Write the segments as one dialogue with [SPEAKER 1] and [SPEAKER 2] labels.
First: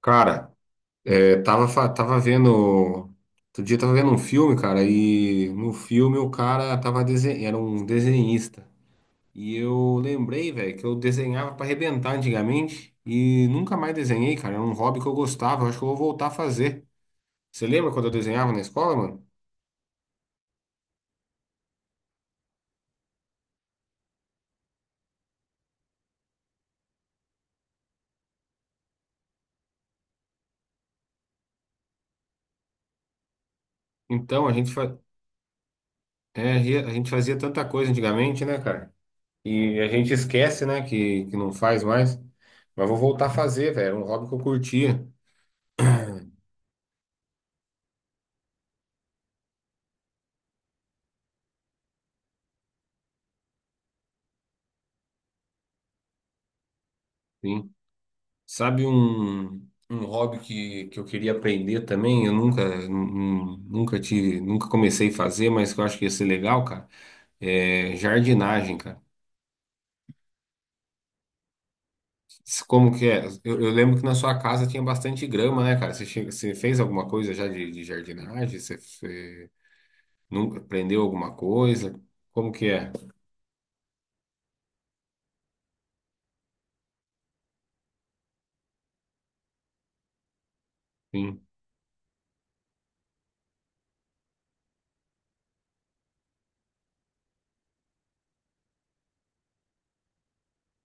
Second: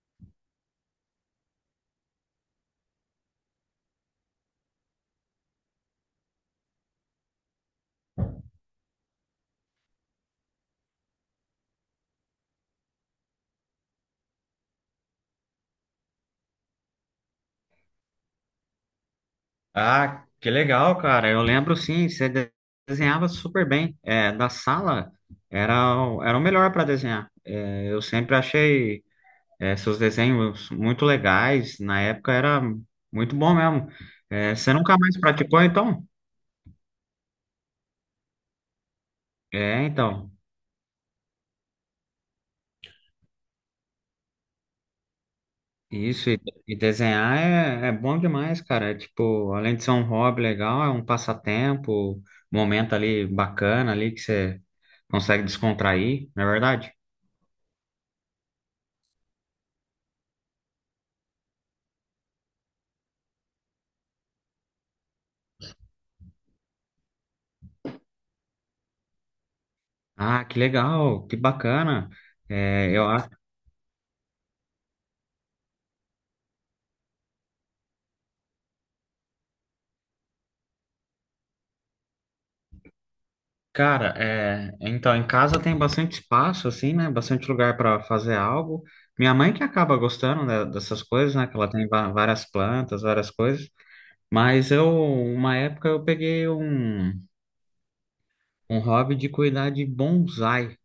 [SPEAKER 1] Cara, tava vendo. Outro dia tava vendo um filme, cara, e no filme o cara era um desenhista. E eu lembrei, velho, que eu desenhava pra arrebentar antigamente e nunca mais desenhei, cara. Era um hobby que eu gostava, eu acho que eu vou voltar a fazer. Você lembra quando eu desenhava na escola, mano?
[SPEAKER 2] Ah, que legal, cara. Eu lembro sim, desenhava super bem. Da sala era o melhor para desenhar. Eu sempre achei seus desenhos muito legais. Na época era muito bom mesmo.
[SPEAKER 1] Então, a
[SPEAKER 2] É, você
[SPEAKER 1] gente,
[SPEAKER 2] nunca
[SPEAKER 1] fa...
[SPEAKER 2] mais praticou, então?
[SPEAKER 1] é, a gente fazia tanta coisa antigamente, né, cara? E
[SPEAKER 2] É,
[SPEAKER 1] a gente
[SPEAKER 2] então.
[SPEAKER 1] esquece, né, que não faz mais. Mas vou voltar a fazer, velho. Era um hobby que eu curtia.
[SPEAKER 2] Isso, e desenhar é bom demais, cara. É, tipo, além de ser um hobby legal, é um passatempo, momento ali bacana ali que você consegue descontrair, não é verdade?
[SPEAKER 1] Sim. Sabe um hobby que eu queria aprender também? Eu nunca, nun- Nunca tive, nunca comecei a fazer, mas que eu acho que ia ser legal, cara. É jardinagem, cara.
[SPEAKER 2] Ah, que legal, que bacana.
[SPEAKER 1] Como que
[SPEAKER 2] Eu
[SPEAKER 1] é?
[SPEAKER 2] acho,
[SPEAKER 1] Eu lembro que na sua casa tinha bastante grama, né, cara? Você fez alguma coisa já de jardinagem? Você nunca aprendeu alguma coisa? Como que é?
[SPEAKER 2] cara, então em casa tem bastante espaço, assim, né? Bastante lugar para fazer algo. Minha mãe que acaba gostando né, dessas coisas,
[SPEAKER 1] Sim.
[SPEAKER 2] né? Que ela tem várias plantas, várias coisas. Mas eu, uma época, um hobby de cuidar de bonsai,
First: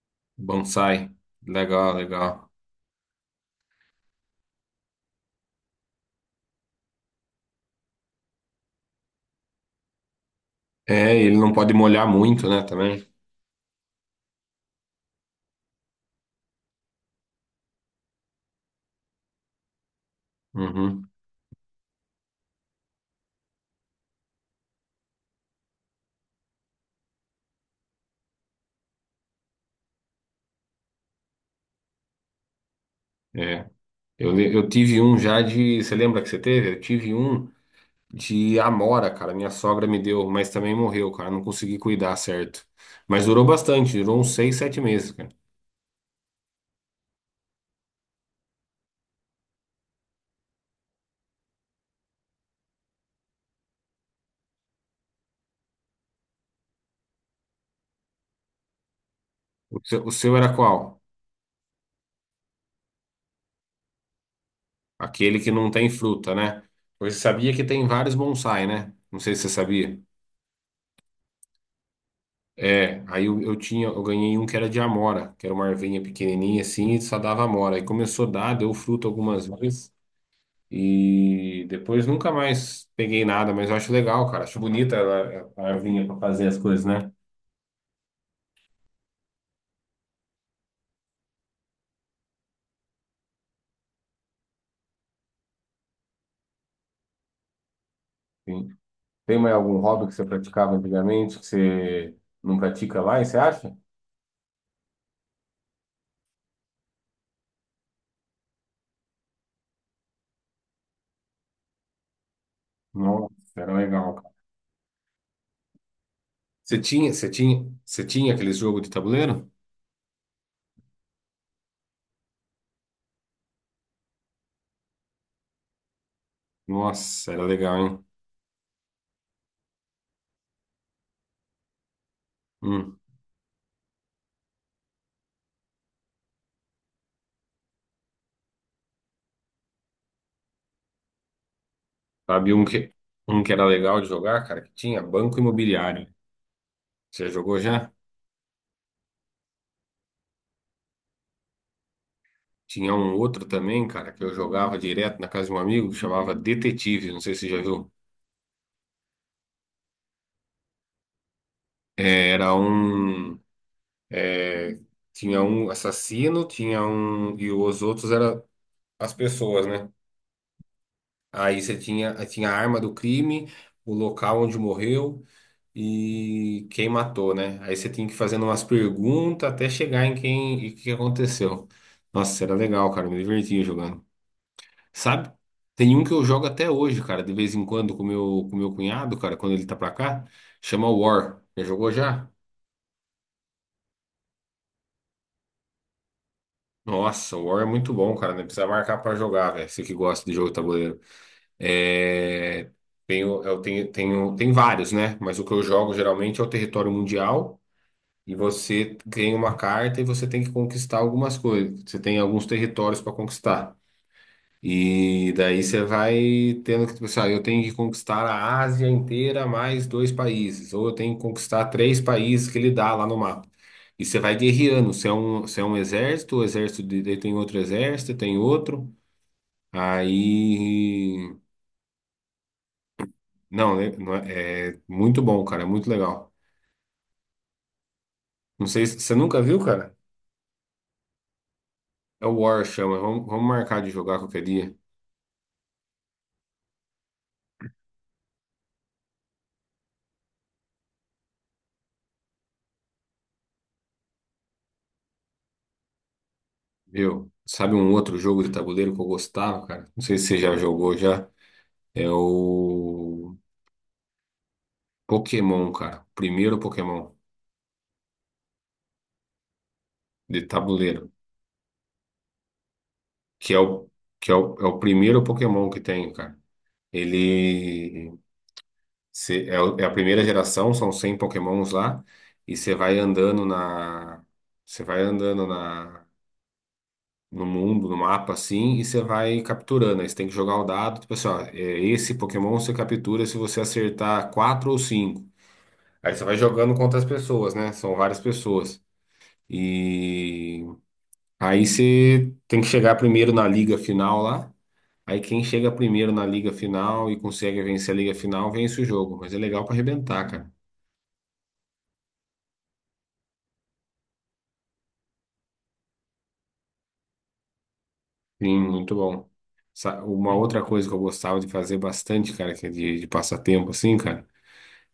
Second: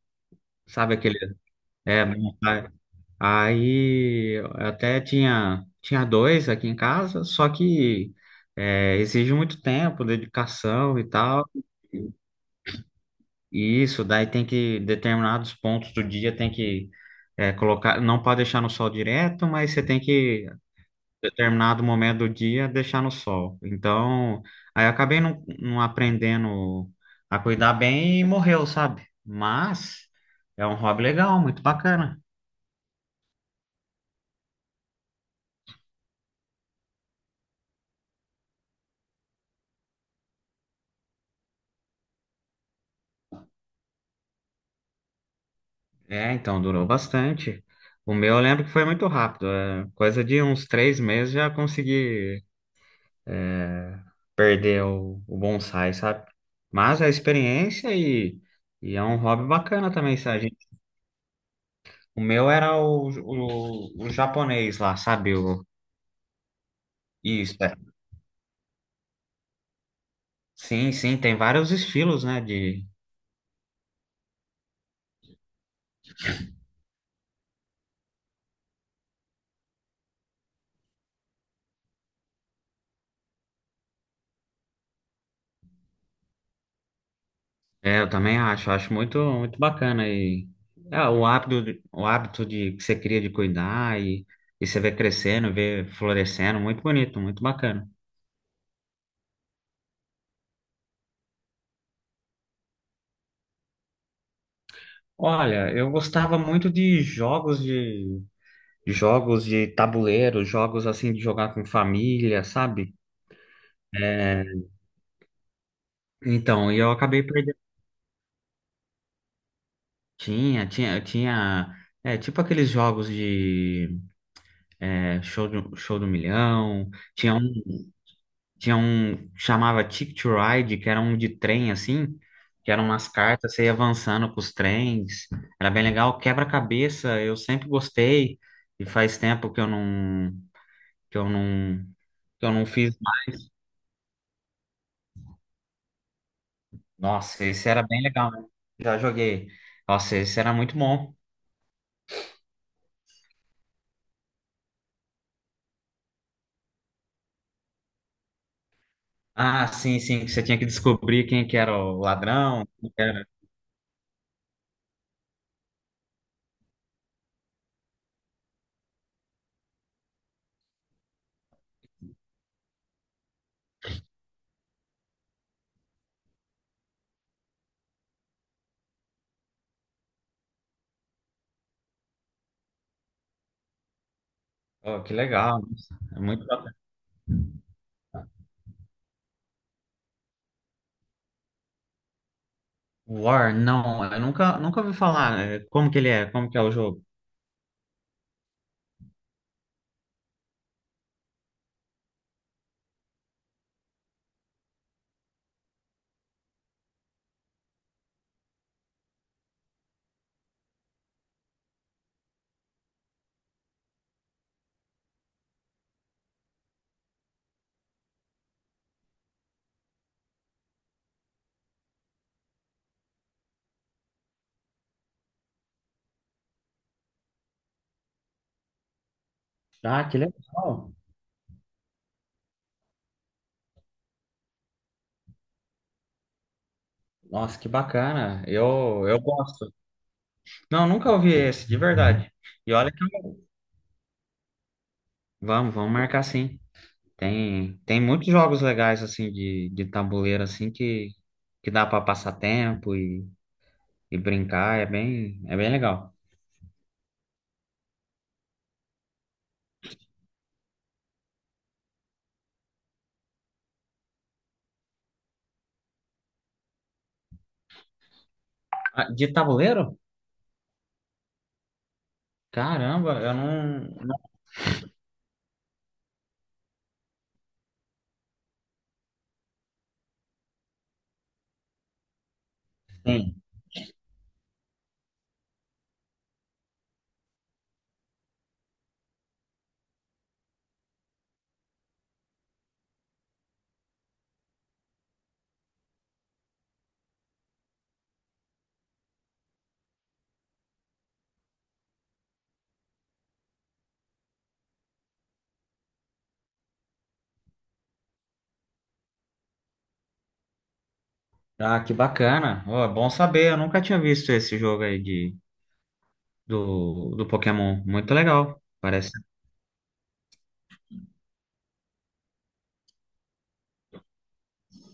[SPEAKER 2] sabe
[SPEAKER 1] Bonsai.
[SPEAKER 2] aquele?
[SPEAKER 1] Legal,
[SPEAKER 2] É,
[SPEAKER 1] legal.
[SPEAKER 2] bonsai. Aí eu até tinha, tinha dois aqui em casa, só que exige muito tempo, dedicação e
[SPEAKER 1] É, ele
[SPEAKER 2] tal.
[SPEAKER 1] não pode molhar muito, né, também.
[SPEAKER 2] E isso, determinados pontos do dia tem que colocar, não pode deixar no sol direto, mas você tem que,
[SPEAKER 1] Uhum.
[SPEAKER 2] determinado momento do dia, deixar no sol. Então, aí eu acabei não, não aprendendo a cuidar bem e morreu, sabe? Mas é um hobby legal, muito bacana.
[SPEAKER 1] É. Eu tive um já de. Você lembra que você teve? Eu tive um de amora, cara. Minha sogra me deu, mas também morreu, cara. Não consegui cuidar certo. Mas durou bastante, durou uns seis, sete meses, cara.
[SPEAKER 2] É, então durou bastante. O meu eu lembro que foi muito rápido, coisa de uns 3 meses já consegui perder o bonsai, sabe? Mas é experiência e é um hobby bacana
[SPEAKER 1] O
[SPEAKER 2] também,
[SPEAKER 1] seu era
[SPEAKER 2] sabe?
[SPEAKER 1] qual?
[SPEAKER 2] O meu era o japonês lá, sabe?
[SPEAKER 1] Aquele que
[SPEAKER 2] O,
[SPEAKER 1] não tem fruta, né? Você sabia
[SPEAKER 2] isso,
[SPEAKER 1] que
[SPEAKER 2] é.
[SPEAKER 1] tem vários bonsai, né? Não sei se você sabia.
[SPEAKER 2] Sim, sim, tem vários estilos, né? De,
[SPEAKER 1] Eu tinha, eu ganhei um que era de amora, que era uma ervinha pequenininha assim e só dava amora. Aí começou a dar, deu fruto algumas vezes. E depois nunca mais peguei nada, mas eu acho legal, cara. Acho bonita ela a arvinha para fazer as coisas, né?
[SPEAKER 2] é, eu também acho, muito bacana e o hábito de que você cria de cuidar e você vê crescendo, vê florescendo, muito bonito, muito bacana.
[SPEAKER 1] Sim. Tem mais algum hobby que você praticava antigamente que você não pratica mais, você acha?
[SPEAKER 2] Olha, eu gostava muito de jogos de jogos de tabuleiro, jogos assim de jogar com família, sabe?
[SPEAKER 1] Nossa, era legal, cara.
[SPEAKER 2] É, Então, e eu acabei perdendo.
[SPEAKER 1] Você tinha aqueles jogos de tabuleiro?
[SPEAKER 2] Tinha. É, tipo aqueles jogos de show do milhão.
[SPEAKER 1] Nossa, era legal, hein?
[SPEAKER 2] Tinha um chamava Ticket to Ride, que era um de trem, assim, que eram
[SPEAKER 1] Hum.
[SPEAKER 2] umas cartas, você ia avançando com os trens. Era bem legal. Quebra-cabeça, eu sempre gostei. E faz tempo que eu não, que
[SPEAKER 1] Sabe
[SPEAKER 2] eu
[SPEAKER 1] um
[SPEAKER 2] não
[SPEAKER 1] que,
[SPEAKER 2] fiz.
[SPEAKER 1] um que era legal de jogar, cara, que tinha Banco Imobiliário. Você
[SPEAKER 2] Nossa,
[SPEAKER 1] jogou
[SPEAKER 2] esse era
[SPEAKER 1] já?
[SPEAKER 2] bem legal, né? Já joguei. Nossa, esse era muito bom.
[SPEAKER 1] Tinha um outro também, cara, que eu jogava direto na casa de um amigo que chamava Detetive, não sei se você já viu.
[SPEAKER 2] Ah, sim, sim, que você tinha que descobrir quem que era o
[SPEAKER 1] É, era
[SPEAKER 2] ladrão,
[SPEAKER 1] um. é, Tinha um assassino, tinha um. E os outros eram as pessoas, né? Aí tinha a arma do crime, o local onde morreu e quem matou, né? Aí você tinha que ir fazendo umas perguntas até chegar em quem e o que aconteceu. Nossa, era legal, cara. Me divertia jogando.
[SPEAKER 2] Oh, que
[SPEAKER 1] Sabe?
[SPEAKER 2] legal.
[SPEAKER 1] Tem um que
[SPEAKER 2] É
[SPEAKER 1] eu
[SPEAKER 2] muito
[SPEAKER 1] jogo até
[SPEAKER 2] bacana.
[SPEAKER 1] hoje, cara, de vez em quando com meu cunhado, cara, quando ele tá pra cá, chama War. Já jogou já?
[SPEAKER 2] War, não, eu nunca, nunca ouvi falar, né? Como que ele é? Como que é o jogo?
[SPEAKER 1] Nossa, o War é muito bom, cara. Não precisa marcar pra jogar, velho. Você que gosta de jogo de tabuleiro. É... Tenho, eu tenho, tenho, Tem vários, né? Mas o que eu jogo geralmente é o território mundial. E você ganha uma carta e você tem que conquistar algumas coisas. Você tem alguns territórios para conquistar. E daí você vai tendo que pensar, eu tenho que conquistar a Ásia inteira mais dois países, ou eu tenho que conquistar três países que ele dá lá no mapa. E você vai guerreando, você é um exército, daí tem outro exército, tem outro.
[SPEAKER 2] Ah, que legal.
[SPEAKER 1] Aí. Não, né, não é, é muito bom, cara, é muito legal.
[SPEAKER 2] Nossa, que bacana.
[SPEAKER 1] Não sei se você
[SPEAKER 2] Eu
[SPEAKER 1] nunca viu,
[SPEAKER 2] gosto.
[SPEAKER 1] cara?
[SPEAKER 2] Não, nunca ouvi esse, de
[SPEAKER 1] É
[SPEAKER 2] verdade.
[SPEAKER 1] o War,
[SPEAKER 2] E olha que...
[SPEAKER 1] chama. Vamos marcar de jogar qualquer dia,
[SPEAKER 2] Vamos marcar sim. Tem muitos jogos legais, assim, de tabuleiro, assim, que dá para passar tempo e brincar, é bem legal.
[SPEAKER 1] viu? Sabe um outro jogo de tabuleiro que eu gostava, cara? Não sei se você já jogou já. É o. Pokémon, cara. Primeiro Pokémon
[SPEAKER 2] Ah, de tabuleiro?
[SPEAKER 1] de tabuleiro,
[SPEAKER 2] Caramba, eu
[SPEAKER 1] que é
[SPEAKER 2] não,
[SPEAKER 1] o
[SPEAKER 2] não
[SPEAKER 1] que é é o primeiro Pokémon que tem, cara. Ele cê- é, o- É a primeira geração, são 100 Pokémons lá, e você vai
[SPEAKER 2] tenho.
[SPEAKER 1] andando na você vai andando na no mundo, no mapa assim, e você vai capturando. Aí você tem que jogar o dado, tipo assim, ó, é, esse Pokémon você captura se você acertar quatro ou cinco. Aí você vai jogando contra as pessoas, né? São várias pessoas. E aí você tem que chegar primeiro na liga final lá. Aí quem chega primeiro na liga final e consegue vencer a liga final, vence o jogo. Mas é legal para arrebentar, cara.
[SPEAKER 2] Ah, que bacana. Ó, é bom saber, eu nunca tinha visto esse jogo aí do Pokémon. Muito
[SPEAKER 1] Sim,
[SPEAKER 2] legal,
[SPEAKER 1] muito
[SPEAKER 2] parece.
[SPEAKER 1] bom. Uma outra coisa que eu gostava de fazer bastante, cara, que é de passatempo, assim, cara,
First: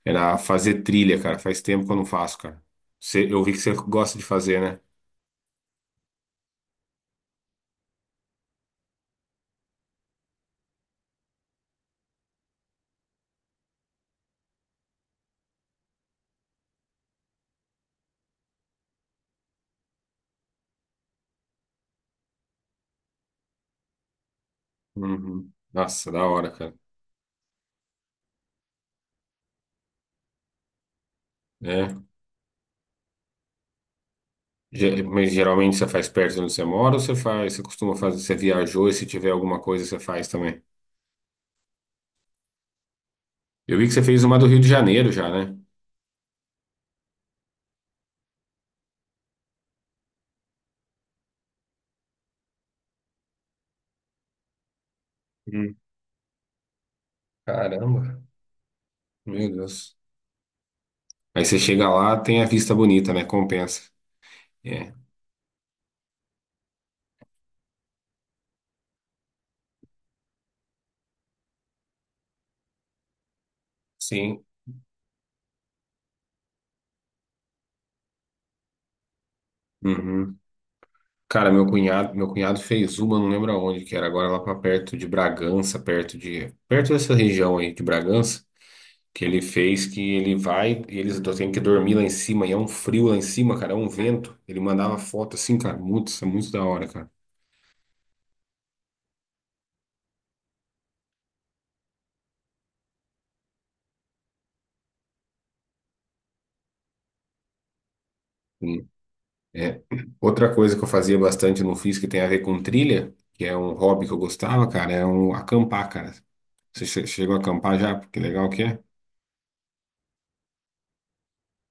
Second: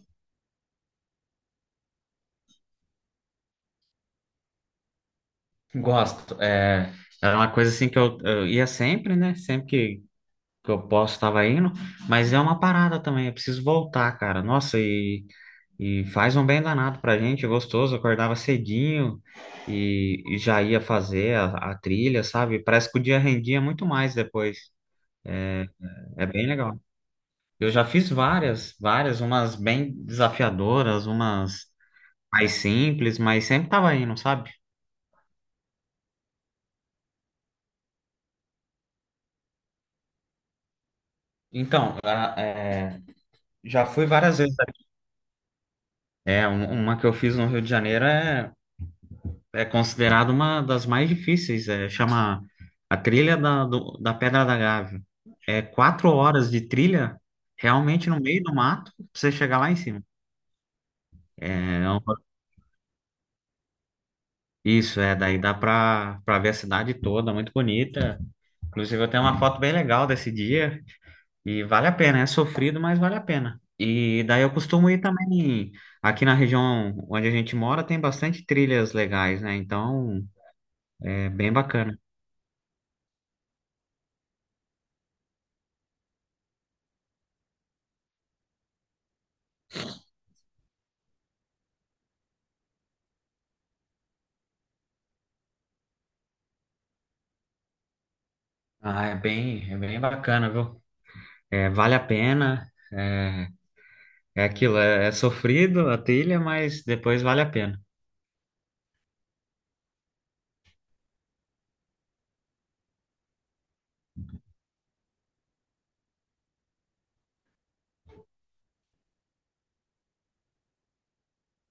[SPEAKER 1] era fazer trilha, cara. Faz tempo que eu não faço, cara. Eu vi que você gosta de fazer, né?
[SPEAKER 2] Gosto. É, era uma coisa assim eu ia sempre, né? Sempre que eu posso, estava indo. Mas é uma parada também, eu preciso voltar, cara. Nossa, e E faz um bem danado pra gente, gostoso. Acordava cedinho e já ia fazer a trilha, sabe? Parece que o dia rendia muito mais depois.
[SPEAKER 1] Uhum. Nossa, da
[SPEAKER 2] É bem
[SPEAKER 1] hora, cara.
[SPEAKER 2] legal. Eu já fiz várias, umas bem desafiadoras, umas
[SPEAKER 1] É.
[SPEAKER 2] mais simples, mas sempre tava indo, sabe?
[SPEAKER 1] Mas geralmente você faz perto de onde você mora ou você faz, você costuma fazer, você viajou e se tiver alguma coisa você faz também?
[SPEAKER 2] Então,
[SPEAKER 1] Eu
[SPEAKER 2] já
[SPEAKER 1] vi que você
[SPEAKER 2] fui
[SPEAKER 1] fez uma
[SPEAKER 2] várias
[SPEAKER 1] do
[SPEAKER 2] vezes.
[SPEAKER 1] Rio de Janeiro já, né?
[SPEAKER 2] É, uma que eu fiz no Rio de Janeiro é considerado uma das mais difíceis. É, chama a trilha da Pedra da Gávea. É
[SPEAKER 1] Hum.
[SPEAKER 2] 4 horas de trilha, realmente
[SPEAKER 1] Caramba,
[SPEAKER 2] no meio do mato, pra você
[SPEAKER 1] meu
[SPEAKER 2] chegar lá em
[SPEAKER 1] Deus.
[SPEAKER 2] cima.
[SPEAKER 1] Aí
[SPEAKER 2] É
[SPEAKER 1] você chega
[SPEAKER 2] um-
[SPEAKER 1] lá, tem a vista bonita, né? Compensa. É.
[SPEAKER 2] Isso, é, daí dá pra, pra ver a cidade toda, muito bonita. Inclusive, eu tenho uma foto bem legal desse dia e vale a pena, é sofrido, mas vale a pena. E daí
[SPEAKER 1] Sim.
[SPEAKER 2] eu costumo ir também, aqui na região onde a gente mora, tem bastante trilhas legais, né? Então,
[SPEAKER 1] Uhum.
[SPEAKER 2] é
[SPEAKER 1] Cara,
[SPEAKER 2] bem bacana.
[SPEAKER 1] meu cunhado fez uma, não lembro aonde que era, agora lá pra perto de Bragança, perto dessa região aí de Bragança, que ele fez que ele vai, e têm que dormir lá em cima, e é um frio lá em cima, cara, é um vento. Ele mandava foto assim, cara, muito, isso é muito da hora, cara.
[SPEAKER 2] Ah, é bem bacana, viu? É, vale a pena. É, é aquilo, é sofrido a trilha, mas depois vale a pena.
[SPEAKER 1] É. Outra coisa que eu fazia bastante no FIS que tem a ver com trilha, que é um hobby que eu gostava, cara, é um acampar, cara. Chegou a acampar já? Que legal que é.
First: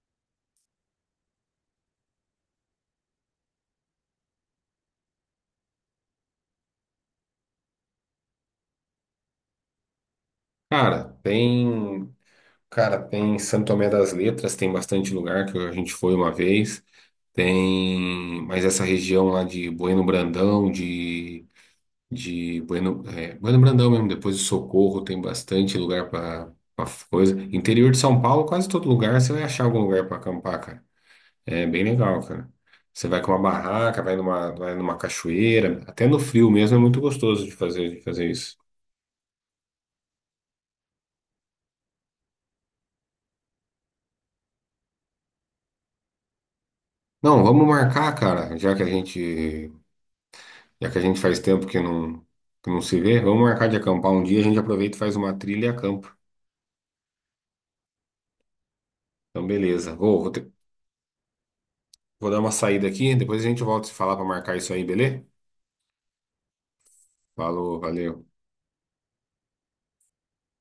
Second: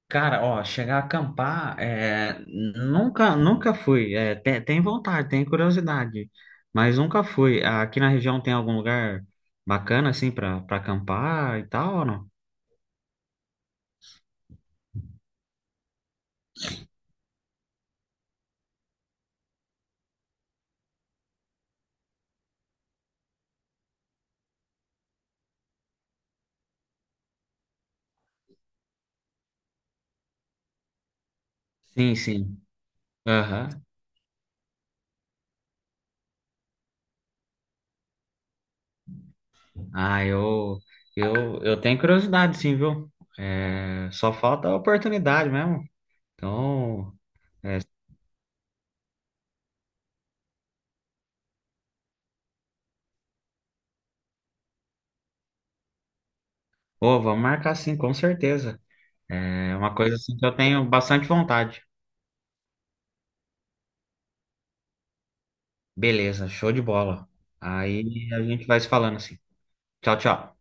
[SPEAKER 2] Cara, ó, chegar a acampar, é, nunca fui. É, tem vontade, tem curiosidade, mas nunca fui. Aqui na região tem algum lugar bacana assim para para
[SPEAKER 1] Cara,
[SPEAKER 2] acampar e tal, ou
[SPEAKER 1] tem,
[SPEAKER 2] não?
[SPEAKER 1] Cara, tem Santo Tomé das Letras, tem bastante lugar que a gente foi uma vez. Tem, mas essa região lá de Bueno Brandão, de Bueno Brandão mesmo, depois de Socorro, tem bastante lugar para coisa. Interior de São Paulo, quase todo lugar você vai achar algum lugar para acampar, cara. É bem
[SPEAKER 2] Sim,
[SPEAKER 1] legal, cara.
[SPEAKER 2] sim.
[SPEAKER 1] Você vai com uma
[SPEAKER 2] Aham.
[SPEAKER 1] barraca, vai numa cachoeira, até no frio mesmo é muito gostoso de fazer, isso.
[SPEAKER 2] Ah, eu, eu tenho curiosidade, sim, viu? É, só falta a oportunidade mesmo. Então,
[SPEAKER 1] Não, vamos
[SPEAKER 2] é,
[SPEAKER 1] marcar, cara, já que a gente faz tempo que não se vê, vamos marcar de acampar um dia, a gente aproveita e faz uma trilha e acampa.
[SPEAKER 2] ô, vamos marcar sim, com certeza.
[SPEAKER 1] Então,
[SPEAKER 2] É
[SPEAKER 1] beleza.
[SPEAKER 2] uma coisa assim que eu tenho bastante vontade.
[SPEAKER 1] Vou dar uma saída aqui, depois a gente volta a se falar para marcar isso aí, beleza?
[SPEAKER 2] Beleza, show de bola.
[SPEAKER 1] Falou, valeu.
[SPEAKER 2] Aí a gente vai se falando assim. Tchau, tchau.